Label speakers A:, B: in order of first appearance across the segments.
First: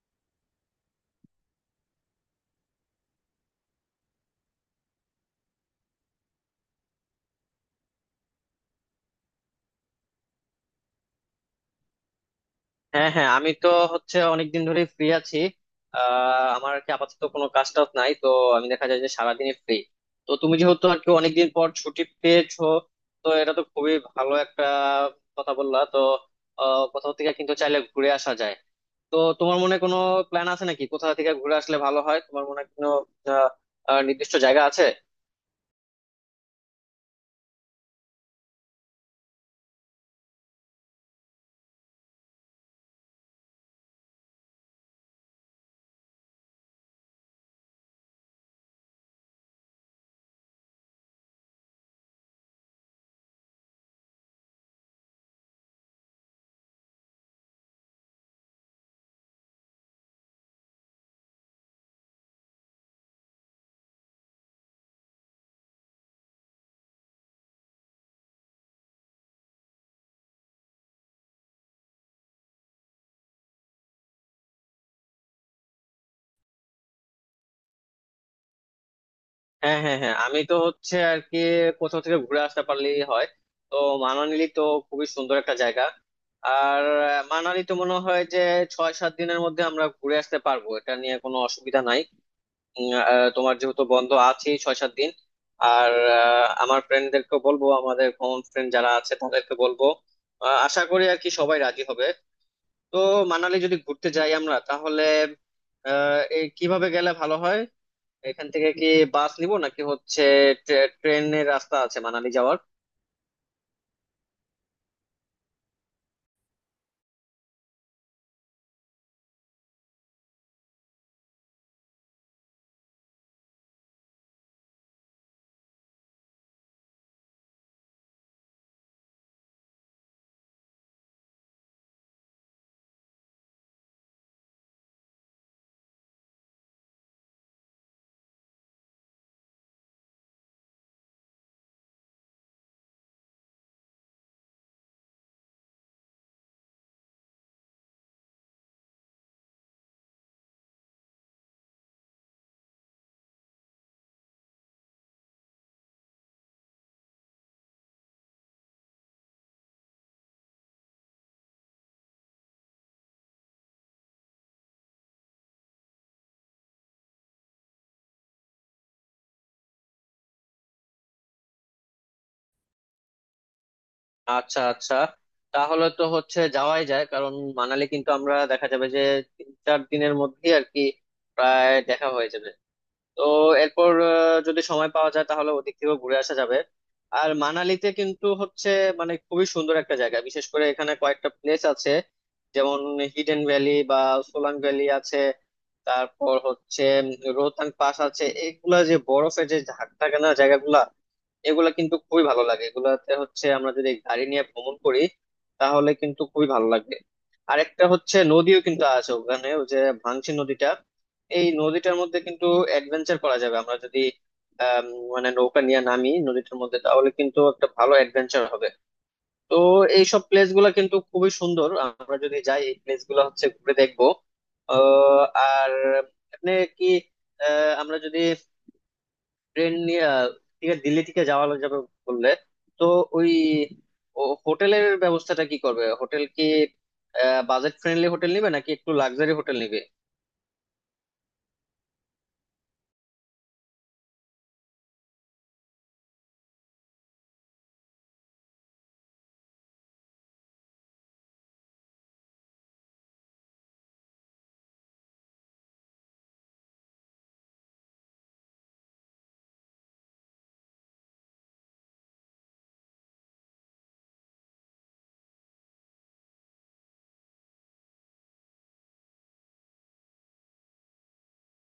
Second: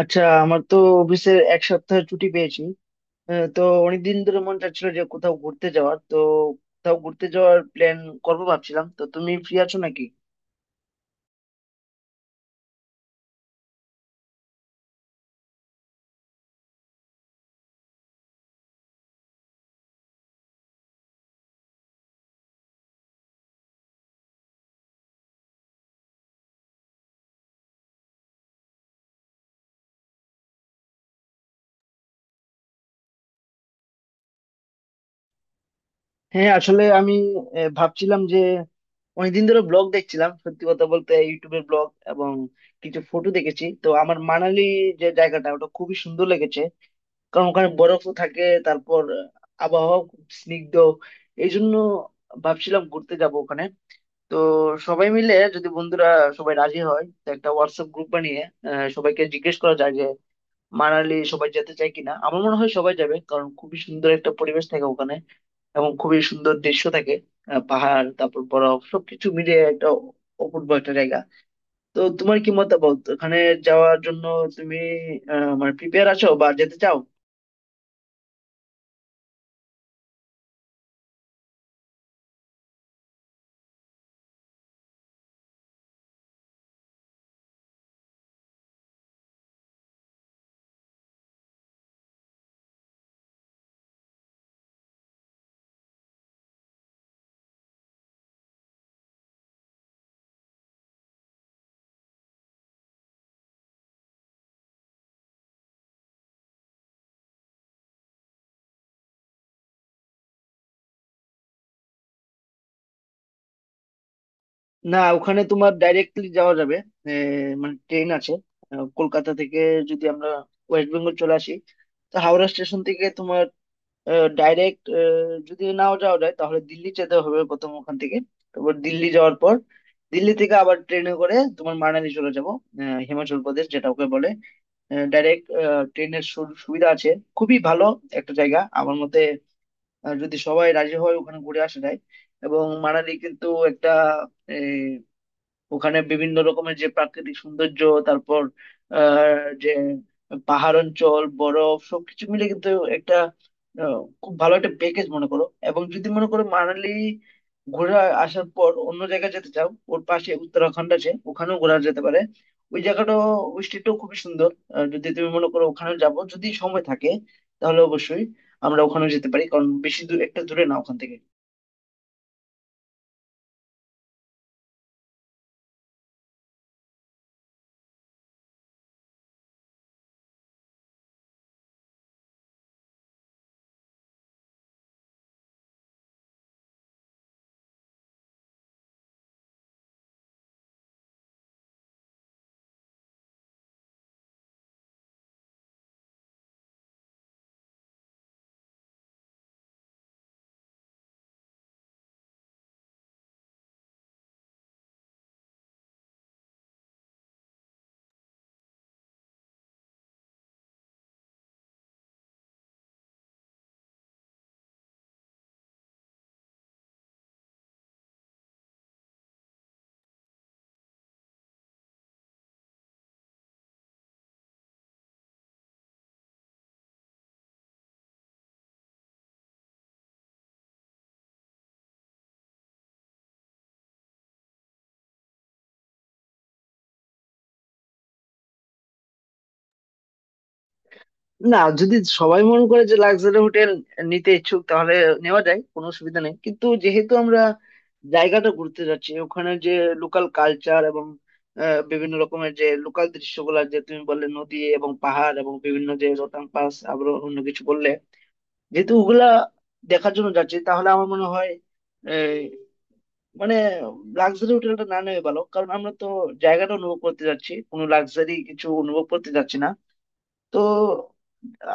A: আচ্ছা, আমার তো অফিসের 1 সপ্তাহ ছুটি পেয়েছি। তো অনেকদিন ধরে মন চাচ্ছিল যে কোথাও ঘুরতে যাওয়ার, তো কোথাও ঘুরতে যাওয়ার প্ল্যান করবো ভাবছিলাম। তো তুমি ফ্রি আছো নাকি?
B: হ্যাঁ হ্যাঁ আমি তো হচ্ছে অনেকদিন ধরে ফ্রি আছি। আমার আর কি আপাতত কোনো কাজ টাজ নাই, তো আমি দেখা যায় যে সারাদিনই ফ্রি। তো তুমি যেহেতু আর কি অনেকদিন পর ছুটি পেয়েছো, তো এটা তো খুবই ভালো একটা কথা বললা। তো কোথাও থেকে কিন্তু চাইলে ঘুরে আসা যায়। তো তোমার মনে কোনো প্ল্যান আছে নাকি? কোথা থেকে ঘুরে আসলে ভালো হয় তোমার মনে হয়? কোনো আহ আহ, নির্দিষ্ট জায়গা আছে?
A: হ্যাঁ, আসলে আমি ভাবছিলাম যে অনেকদিন ধরে ব্লগ দেখছিলাম, সত্যি কথা বলতে ইউটিউবের ব্লগ, এবং কিছু ফটো দেখেছি। তো আমার মানালি যে জায়গাটা ওটা খুবই সুন্দর লেগেছে, কারণ ওখানে বরফও থাকে, তারপর আবহাওয়া খুব স্নিগ্ধ। এই জন্য ভাবছিলাম ঘুরতে যাব ওখানে। তো সবাই মিলে, যদি বন্ধুরা সবাই রাজি হয়, তো একটা হোয়াটসঅ্যাপ গ্রুপ বানিয়ে সবাইকে জিজ্ঞেস করা যায় যে মানালি সবাই যেতে চায় কিনা। আমার মনে হয় সবাই যাবে, কারণ খুবই সুন্দর একটা পরিবেশ থাকে ওখানে, এবং খুবই সুন্দর দৃশ্য থাকে। পাহাড়, তারপর বরফ, সবকিছু মিলে একটা অপূর্ব একটা জায়গা। তো তোমার কি মতামত ওখানে যাওয়ার জন্য? তুমি মানে প্রিপেয়ার আছো বা যেতে চাও?
B: হ্যাঁ হ্যাঁ হ্যাঁ আমি তো হচ্ছে আর কি কোথাও থেকে ঘুরে আসতে পারলেই হয়। তো মানালি তো খুবই সুন্দর একটা জায়গা। আর মানালি তো মনে হয় যে 6-7 দিনের মধ্যে আমরা ঘুরে আসতে পারবো, এটা নিয়ে কোনো অসুবিধা নাই। তোমার যেহেতু বন্ধ আছে 6-7 দিন। আর আমার ফ্রেন্ডদেরকে বলবো, আমাদের কমন ফ্রেন্ড যারা আছে তাদেরকে বলবো। আশা করি আর কি সবাই রাজি হবে। তো মানালি যদি ঘুরতে যাই আমরা, তাহলে এই কিভাবে গেলে ভালো হয়? এখান থেকে কি বাস নিব, নাকি হচ্ছে ট্রেনের রাস্তা আছে মানালি যাওয়ার?
A: না, ওখানে তোমার ডাইরেক্টলি যাওয়া যাবে। এ, মানে ট্রেন আছে। কলকাতা থেকে যদি আমরা ওয়েস্ট বেঙ্গল চলে আসি, তো হাওড়া স্টেশন থেকে তোমার ডাইরেক্ট, যদি নাও যাওয়া যায় তাহলে দিল্লি যেতে হবে প্রথম। ওখান থেকে, তারপর দিল্লি যাওয়ার পর, দিল্লি থেকে আবার ট্রেনে করে তোমার মানালি চলে যাবো। হিমাচল প্রদেশ যেটা ওকে বলে, ডাইরেক্ট ট্রেনের সুবিধা আছে। খুবই ভালো একটা জায়গা আমার মতে। যদি সবাই রাজি হয় ওখানে ঘুরে আসা যায়। এবং মানালি কিন্তু একটা, ওখানে বিভিন্ন রকমের যে প্রাকৃতিক সৌন্দর্য, তারপর যে পাহাড় অঞ্চল, বরফ, সবকিছু মিলে কিন্তু একটা আহ, খুব ভালো একটা প্যাকেজ মনে করো। এবং যদি মনে করো মানালি ঘুরে আসার পর অন্য জায়গায় যেতে চাও, ওর পাশে উত্তরাখণ্ড আছে, ওখানেও ঘোরা যেতে পারে। ওই জায়গাটাও, ওই স্টেটটাও খুবই সুন্দর। যদি তুমি মনে করো ওখানে যাবো, যদি সময় থাকে তাহলে অবশ্যই আমরা ওখানে যেতে পারি, কারণ বেশি দূর, একটা দূরে না ওখান থেকে।
B: আচ্ছা আচ্ছা, তাহলে তো হচ্ছে যাওয়াই যায় কারণ মানালি কিন্তু আমরা দেখা যাবে যে 3-4 দিনের মধ্যেই আর কি প্রায় দেখা হয়ে যাবে। তো এরপর যদি সময় পাওয়া যায় তাহলে ওদিক থেকেও ঘুরে আসা যাবে। আর মানালিতে কিন্তু হচ্ছে মানে খুবই সুন্দর একটা জায়গা, বিশেষ করে এখানে কয়েকটা প্লেস আছে, যেমন হিডেন ভ্যালি বা সোলাং ভ্যালি আছে। তারপর হচ্ছে রোহতাং পাস আছে, এগুলা যে বরফে যে ঝাঁক থাকে না জায়গাগুলা, এগুলা কিন্তু খুবই ভালো লাগে। এগুলাতে হচ্ছে আমরা যদি গাড়ি নিয়ে ভ্রমণ করি তাহলে কিন্তু খুবই ভালো লাগবে। আরেকটা হচ্ছে নদীও কিন্তু আছে ওখানে, ওই যে ভাংসি নদীটা। এই নদীটার মধ্যে কিন্তু অ্যাডভেঞ্চার করা যাবে আমরা যদি আম, মানে নৌকা নিয়ে নামি নদীটার মধ্যে, তাহলে কিন্তু একটা ভালো অ্যাডভেঞ্চার হবে। তো এইসব প্লেস গুলা কিন্তু খুবই সুন্দর, আমরা যদি যাই এই প্লেস গুলা হচ্ছে ঘুরে দেখবো। আহ, আর আপনি কি আমরা যদি ট্রেন নিয়ে ঠিক আছে, দিল্লি থেকে যাওয়া যাবে বললে, তো ওই ও হোটেলের ব্যবস্থাটা কি করবে? হোটেল কি বাজেট ফ্রেন্ডলি হোটেল নিবে নাকি একটু লাক্সারি হোটেল নিবে?
A: না, যদি সবাই মনে করে যে লাক্সারি হোটেল নিতে ইচ্ছুক তাহলে নেওয়া যায়, কোনো অসুবিধা নেই। কিন্তু যেহেতু আমরা জায়গাটা ঘুরতে যাচ্ছি, ওখানে যে লোকাল কালচার এবং বিভিন্ন রকমের যে লোকাল দৃশ্যগুলো যে তুমি বললে নদী এবং পাহাড় এবং বিভিন্ন যে রোতাং পাস আরো অন্য কিছু বললে, যেহেতু ওগুলা দেখার জন্য যাচ্ছি, তাহলে আমার মনে হয় এই, মানে লাক্সারি হোটেলটা না নেওয়া ভালো, কারণ আমরা তো জায়গাটা অনুভব করতে যাচ্ছি, কোনো লাক্সারি কিছু অনুভব করতে যাচ্ছি না। তো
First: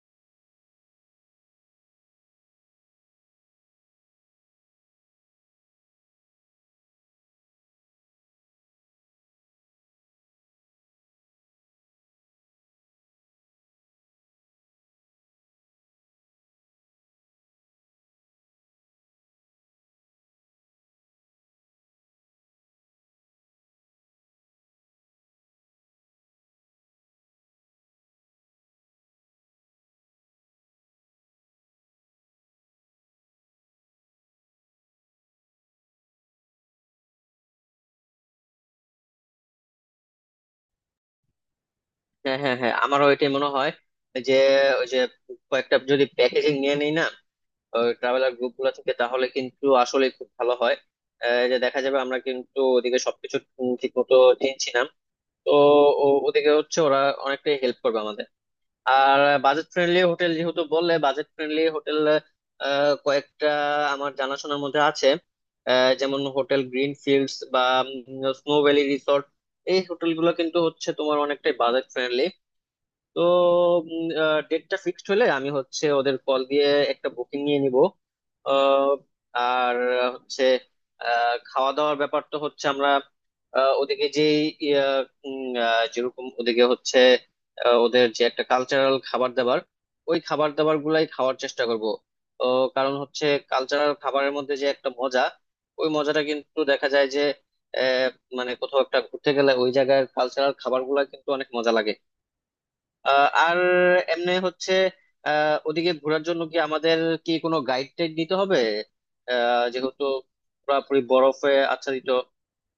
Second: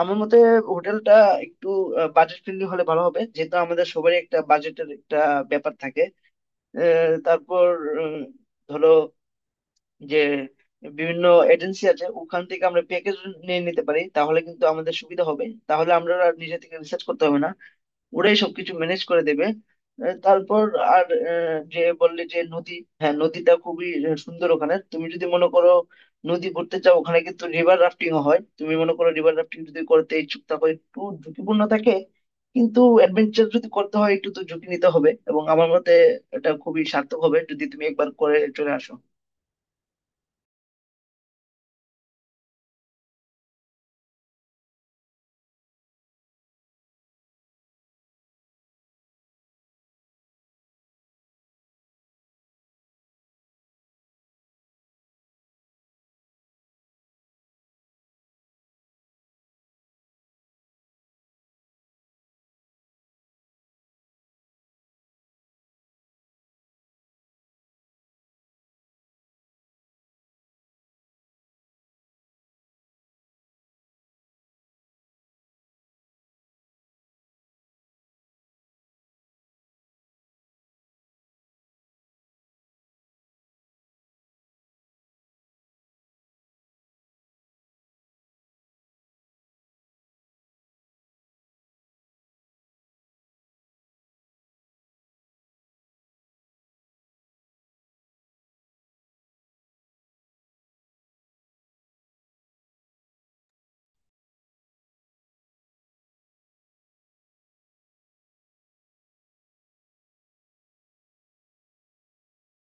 A: আমার মতে হোটেলটা একটু বাজেট ফ্রেন্ডলি হলে ভালো হবে, যেহেতু আমাদের সবারই একটা বাজেটের একটা ব্যাপার থাকে। তারপর উম, ধরো যে বিভিন্ন এজেন্সি আছে, ওখান থেকে আমরা প্যাকেজ নিয়ে নিতে পারি, তাহলে কিন্তু আমাদের সুবিধা হবে, তাহলে আমরা আর নিজে থেকে রিসার্চ করতে হবে না, ওরাই সবকিছু ম্যানেজ করে দেবে। তারপর আর যে বললে যে নদী, হ্যাঁ নদীটা খুবই সুন্দর ওখানে। তুমি যদি মনে করো নদী ঘুরতে চাও, ওখানে কিন্তু রিভার রাফটিং হয়, তুমি মনে করো রিভার রাফটিং যদি করতে ইচ্ছুক থাকো, একটু ঝুঁকিপূর্ণ থাকে, কিন্তু অ্যাডভেঞ্চার যদি করতে হয় একটু তো ঝুঁকি নিতে হবে। এবং আমার মতে এটা খুবই সার্থক হবে যদি তুমি একবার করে চলে আসো।
B: হ্যাঁ হ্যাঁ হ্যাঁ আমারও এটাই মনে হয় যে ওই যে কয়েকটা যদি প্যাকেজিং নিয়ে নিই না ট্রাভেলার গ্রুপ গুলো থেকে তাহলে কিন্তু আসলে খুব ভালো হয়। যে দেখা যাবে আমরা কিন্তু ওদিকে সবকিছু ঠিক মতো চিনছি না। তো ওদিকে হচ্ছে ওরা অনেকটাই হেল্প করবে আমাদের। আর বাজেট ফ্রেন্ডলি হোটেল যেহেতু বললে, বাজেট ফ্রেন্ডলি হোটেল কয়েকটা আমার জানাশোনার মধ্যে আছে। যেমন হোটেল গ্রিন ফিল্ডস বা স্নো ভ্যালি রিসর্ট, এই হোটেলগুলো কিন্তু হচ্ছে তোমার অনেকটাই বাজেট ফ্রেন্ডলি। তো ডেটটা ফিক্সড হলে আমি হচ্ছে ওদের কল দিয়ে একটা বুকিং নিয়ে নিব। আহ, আর হচ্ছে খাওয়া দাওয়ার ব্যাপার তো হচ্ছে আমরা ওদিকে যে যেরকম ওদিকে হচ্ছে ওদের যে একটা কালচারাল খাবার দাবার, ওই খাবার দাবার গুলাই খাওয়ার চেষ্টা করব। তো কারণ হচ্ছে কালচারাল খাবারের মধ্যে যে একটা মজা, ওই মজাটা কিন্তু দেখা যায় যে আহ, মানে কোথাও একটা ঘুরতে গেলে ওই জায়গার কালচারাল খাবার গুলা কিন্তু অনেক মজা লাগে। আর এমনি হচ্ছে ওদিকে ঘোরার জন্য কি আমাদের কি কোনো গাইড টাইড নিতে হবে? যেহেতু পুরোপুরি বরফে আচ্ছাদিত,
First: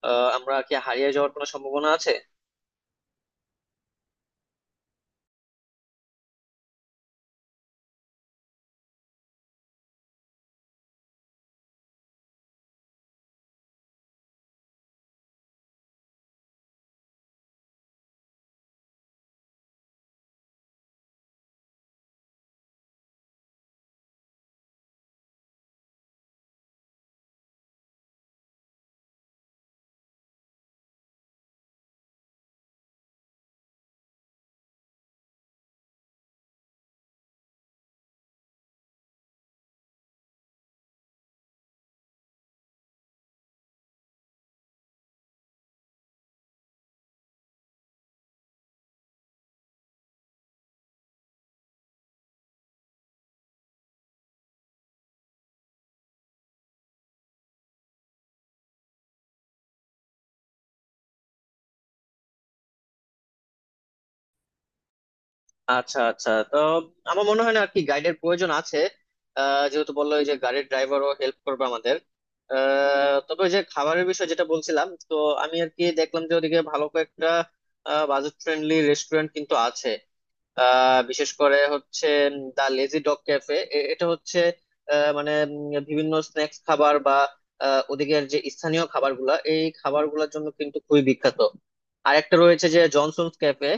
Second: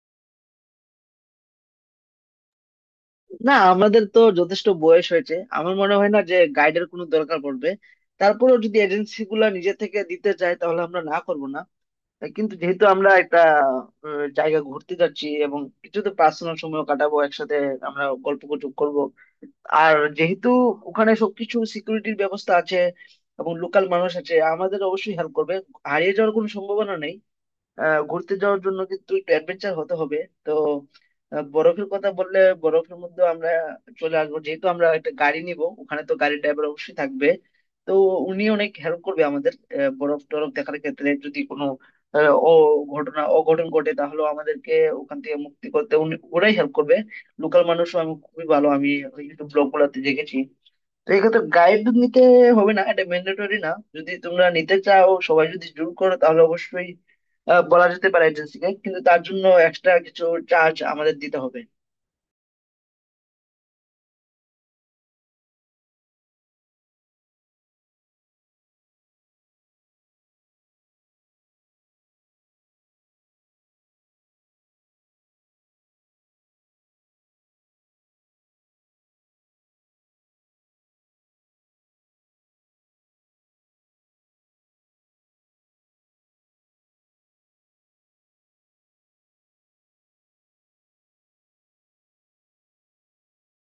B: আমরা কি হারিয়ে যাওয়ার কোনো সম্ভাবনা আছে?
A: না, আমাদের তো যথেষ্ট বয়স হয়েছে, আমার মনে হয় না যে গাইডের কোনো দরকার পড়বে। তারপরেও যদি এজেন্সি গুলা নিজে থেকে দিতে চায় তাহলে আমরা না করব না। কিন্তু যেহেতু আমরা একটা জায়গা ঘুরতে যাচ্ছি, এবং কিছু তো পার্সোনাল সময় কাটাবো একসাথে, আমরা গল্প গুজব করবো। আর যেহেতু ওখানে সবকিছু সিকিউরিটির ব্যবস্থা আছে এবং লোকাল মানুষ আছে, আমাদের অবশ্যই হেল্প করবে, হারিয়ে যাওয়ার কোনো সম্ভাবনা নেই। ঘুরতে যাওয়ার জন্য কিন্তু একটু অ্যাডভেঞ্চার হতে হবে। তো বরফের কথা বললে, বরফের মধ্যে আমরা চলে আসবো, যেহেতু আমরা একটা গাড়ি নিব, ওখানে তো গাড়ি ড্রাইভার অবশ্যই থাকবে, তো উনি অনেক হেল্প করবে আমাদের। বরফ টরফ দেখার ক্ষেত্রে যদি কোনো আহ, ও ঘটনা অঘটন ঘটে তাহলে আমাদেরকে ওখান থেকে মুক্তি করতে উনি, ওরাই হেল্প করবে। লোকাল মানুষও আমি খুবই ভালো, আমি ইউটিউব ব্লগ গুলাতে দেখেছি। তো এক্ষেত্রে গাইড নিতে হবে না, এটা ম্যান্ডেটরি না। যদি তোমরা নিতে চাও, সবাই যদি জুম করো, তাহলে অবশ্যই বলা যেতে পারে এজেন্সিকে, কিন্তু তার জন্য এক্সট্রা কিছু চার্জ আমাদের দিতে হবে।
B: আচ্ছা আচ্ছা, তো আমার মনে হয় না আর কি গাইডের প্রয়োজন আছে। যেহেতু বললো ওই যে গাড়ির ড্রাইভারও হেল্প করবে আমাদের। তবে ওই যে খাবারের বিষয় যেটা বলছিলাম, তো আমি আর কি দেখলাম যে ওদিকে ভালো কয়েকটা বাজেট ফ্রেন্ডলি রেস্টুরেন্ট কিন্তু আছে। বিশেষ করে হচ্ছে দা লেজি ডগ ক্যাফে, এটা হচ্ছে মানে বিভিন্ন স্ন্যাক্স খাবার বা ওদিকের যে স্থানীয় খাবারগুলা, এই খাবারগুলোর জন্য কিন্তু খুবই বিখ্যাত। আর একটা রয়েছে যে জনসনস ক্যাফে,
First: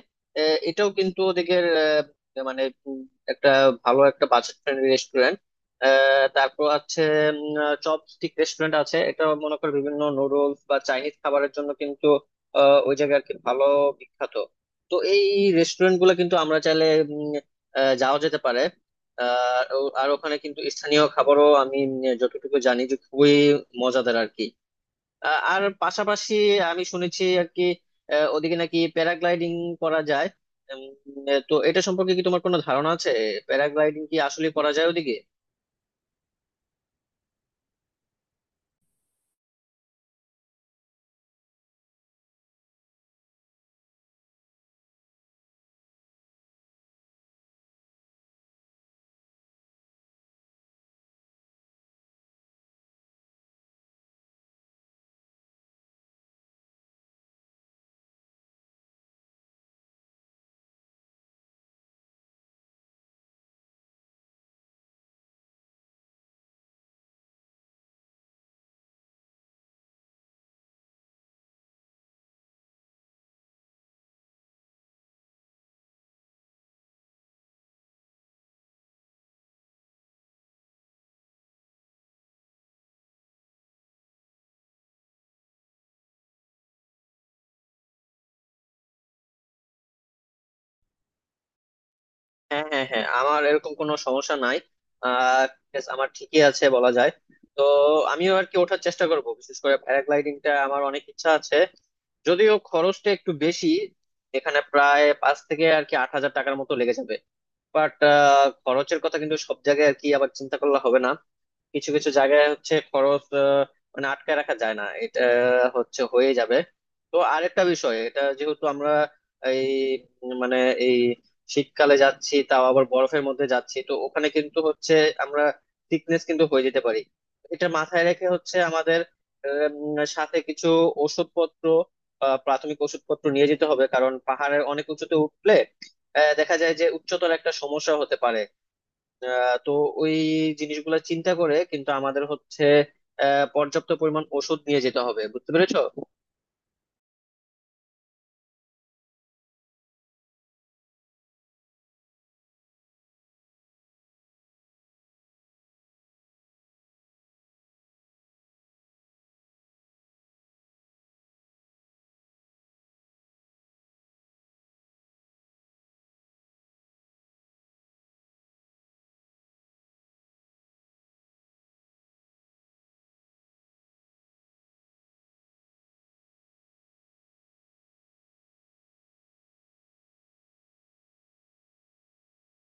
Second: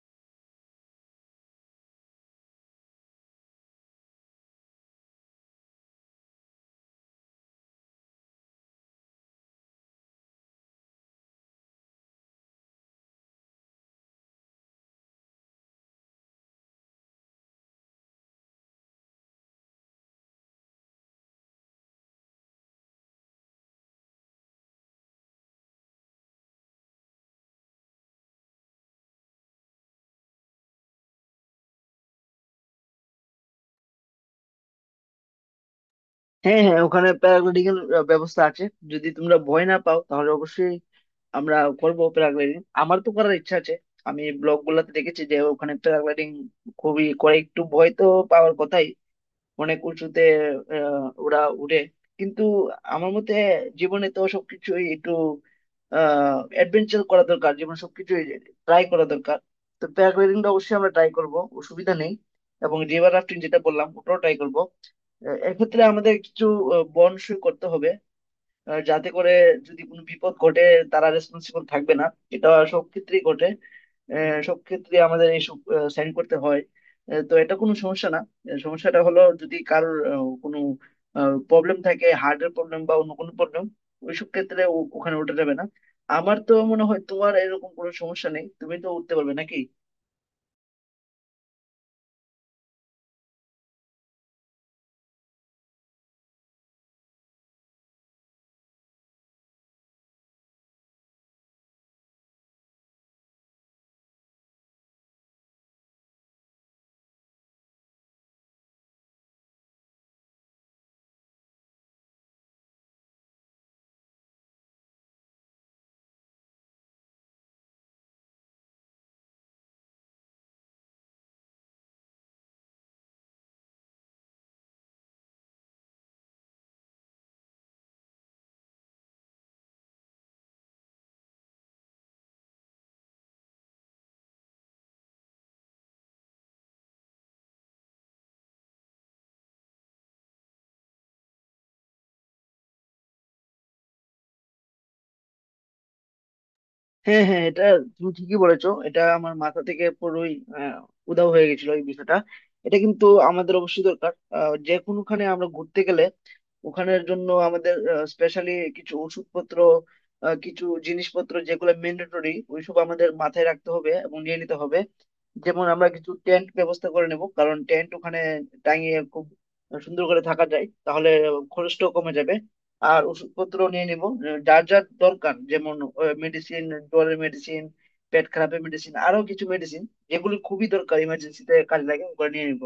B: এটাও কিন্তু ওদিকের মানে একটা ভালো একটা বাজেট ফ্রেন্ডলি রেস্টুরেন্ট। তারপর আছে চপ স্টিক রেস্টুরেন্ট আছে, এটা মনে কর বিভিন্ন নুডলস বা চাইনিজ খাবারের জন্য কিন্তু ওই জায়গা আর কি ভালো বিখ্যাত। তো এই রেস্টুরেন্ট গুলো কিন্তু আমরা চাইলে উম, যাওয়া যেতে পারে। আর ওখানে কিন্তু স্থানীয় খাবারও আমি যতটুকু জানি যে খুবই মজাদার আর কি। আর পাশাপাশি আমি শুনেছি আর কি ওদিকে নাকি প্যারাগ্লাইডিং করা যায়। উম, তো এটা সম্পর্কে কি তোমার কোনো ধারণা আছে? প্যারাগ্লাইডিং কি আসলে করা যায় ওদিকে?
A: হ্যাঁ, হ্যাঁ, ওখানে প্যারাগ্লাইডিং এর ব্যবস্থা আছে। যদি তোমরা ভয় না পাও তাহলে অবশ্যই আমরা করবো প্যারাগ্লাইডিং, আমার তো করার ইচ্ছা আছে। আমি ব্লগ গুলাতে দেখেছি যে ওখানে প্যারাগ্লাইডিং খুবই করে, একটু ভয় তো পাওয়ার কথাই, অনেক উঁচুতে ওরা উড়ে। কিন্তু আমার মতে জীবনে তো সবকিছুই একটু অ্যাডভেঞ্চার করা দরকার, জীবনে সবকিছুই ট্রাই করা দরকার। তো প্যারাগ্লাইডিংটা অবশ্যই আমরা ট্রাই করব, অসুবিধা নেই। এবং রিভার রাফটিং যেটা বললাম ওটাও ট্রাই করব। এক্ষেত্রে আমাদের কিছু বনসই করতে হবে, যাতে করে যদি কোনো বিপদ ঘটে, তারা রেসপন্সিবল থাকবে না। এটা সব ক্ষেত্রেই ঘটে। সব ক্ষেত্রে আমাদের এইসব সাইন করতে হয়। তো এটা কোনো সমস্যা না। সমস্যাটা হলো যদি কারোর কোনো প্রবলেম থাকে, হার্টের প্রবলেম বা অন্য কোনো প্রবলেম, ওইসব ক্ষেত্রে ওখানে উঠে যাবে না। আমার তো মনে হয় তোমার এরকম কোনো সমস্যা নেই, তুমি তো উঠতে পারবে নাকি?
B: হ্যাঁ হ্যাঁ হ্যাঁ আমার এরকম কোনো সমস্যা নাই। আহ yes, আমার ঠিকই আছে বলা যায়। তো আমিও আর কি ওঠার চেষ্টা করব, বিশেষ করে প্যারাগ্লাইডিংটা আমার অনেক ইচ্ছা আছে। যদিও খরচটা একটু বেশি, এখানে প্রায় পাঁচ থেকে আর কি 8,000 টাকার মতো লেগে যাবে। বাট খরচের কথা কিন্তু সব জায়গায় আর কি আবার চিন্তা করলে হবে না। কিছু কিছু জায়গায় হচ্ছে খরচ মানে আটকায় রাখা যায় না, এটা হচ্ছে হয়ে যাবে। তো আরেকটা বিষয় এটা, যেহেতু আমরা এই মানে এই শীতকালে যাচ্ছি তাও আবার বরফের মধ্যে যাচ্ছি, তো ওখানে কিন্তু হচ্ছে আমরা সিকনেস কিন্তু হয়ে যেতে পারি। এটা মাথায় রেখে হচ্ছে আমাদের সাথে কিছু ওষুধপত্র, প্রাথমিক ওষুধপত্র নিয়ে যেতে হবে, কারণ পাহাড়ের অনেক উঁচুতে উঠলে দেখা যায় যে উচ্চতর একটা সমস্যা হতে পারে। তো ওই জিনিসগুলো চিন্তা করে কিন্তু আমাদের হচ্ছে পর্যাপ্ত পরিমাণ ওষুধ নিয়ে যেতে হবে, বুঝতে পেরেছো?
A: হ্যাঁ, হ্যাঁ, এটা তুমি ঠিকই বলেছো। এটা আমার মাথা থেকে পুরোই আহ, উধাও হয়ে গেছিল, এই বিষয়টা এটা কিন্তু আমাদের অবশ্যই দরকার। যে কোনোখানে আমরা ঘুরতে গেলে ওখানের জন্য আমাদের স্পেশালি কিছু ওষুধপত্র, কিছু জিনিসপত্র যেগুলো ম্যান্ডেটরি, ওইসব আমাদের মাথায় রাখতে হবে এবং নিয়ে নিতে হবে। যেমন আমরা কিছু টেন্ট ব্যবস্থা করে নেব, কারণ টেন্ট ওখানে টাঙিয়ে খুব সুন্দর করে থাকা যায়, তাহলে খরচটাও কমে যাবে। আর ওষুধপত্র নিয়ে নিব, যার যার দরকার, যেমন মেডিসিন, জ্বরের মেডিসিন, পেট খারাপের মেডিসিন, আরো কিছু মেডিসিন যেগুলো খুবই দরকার, ইমার্জেন্সিতে কাজে লাগে, ওগুলো নিয়ে নিব।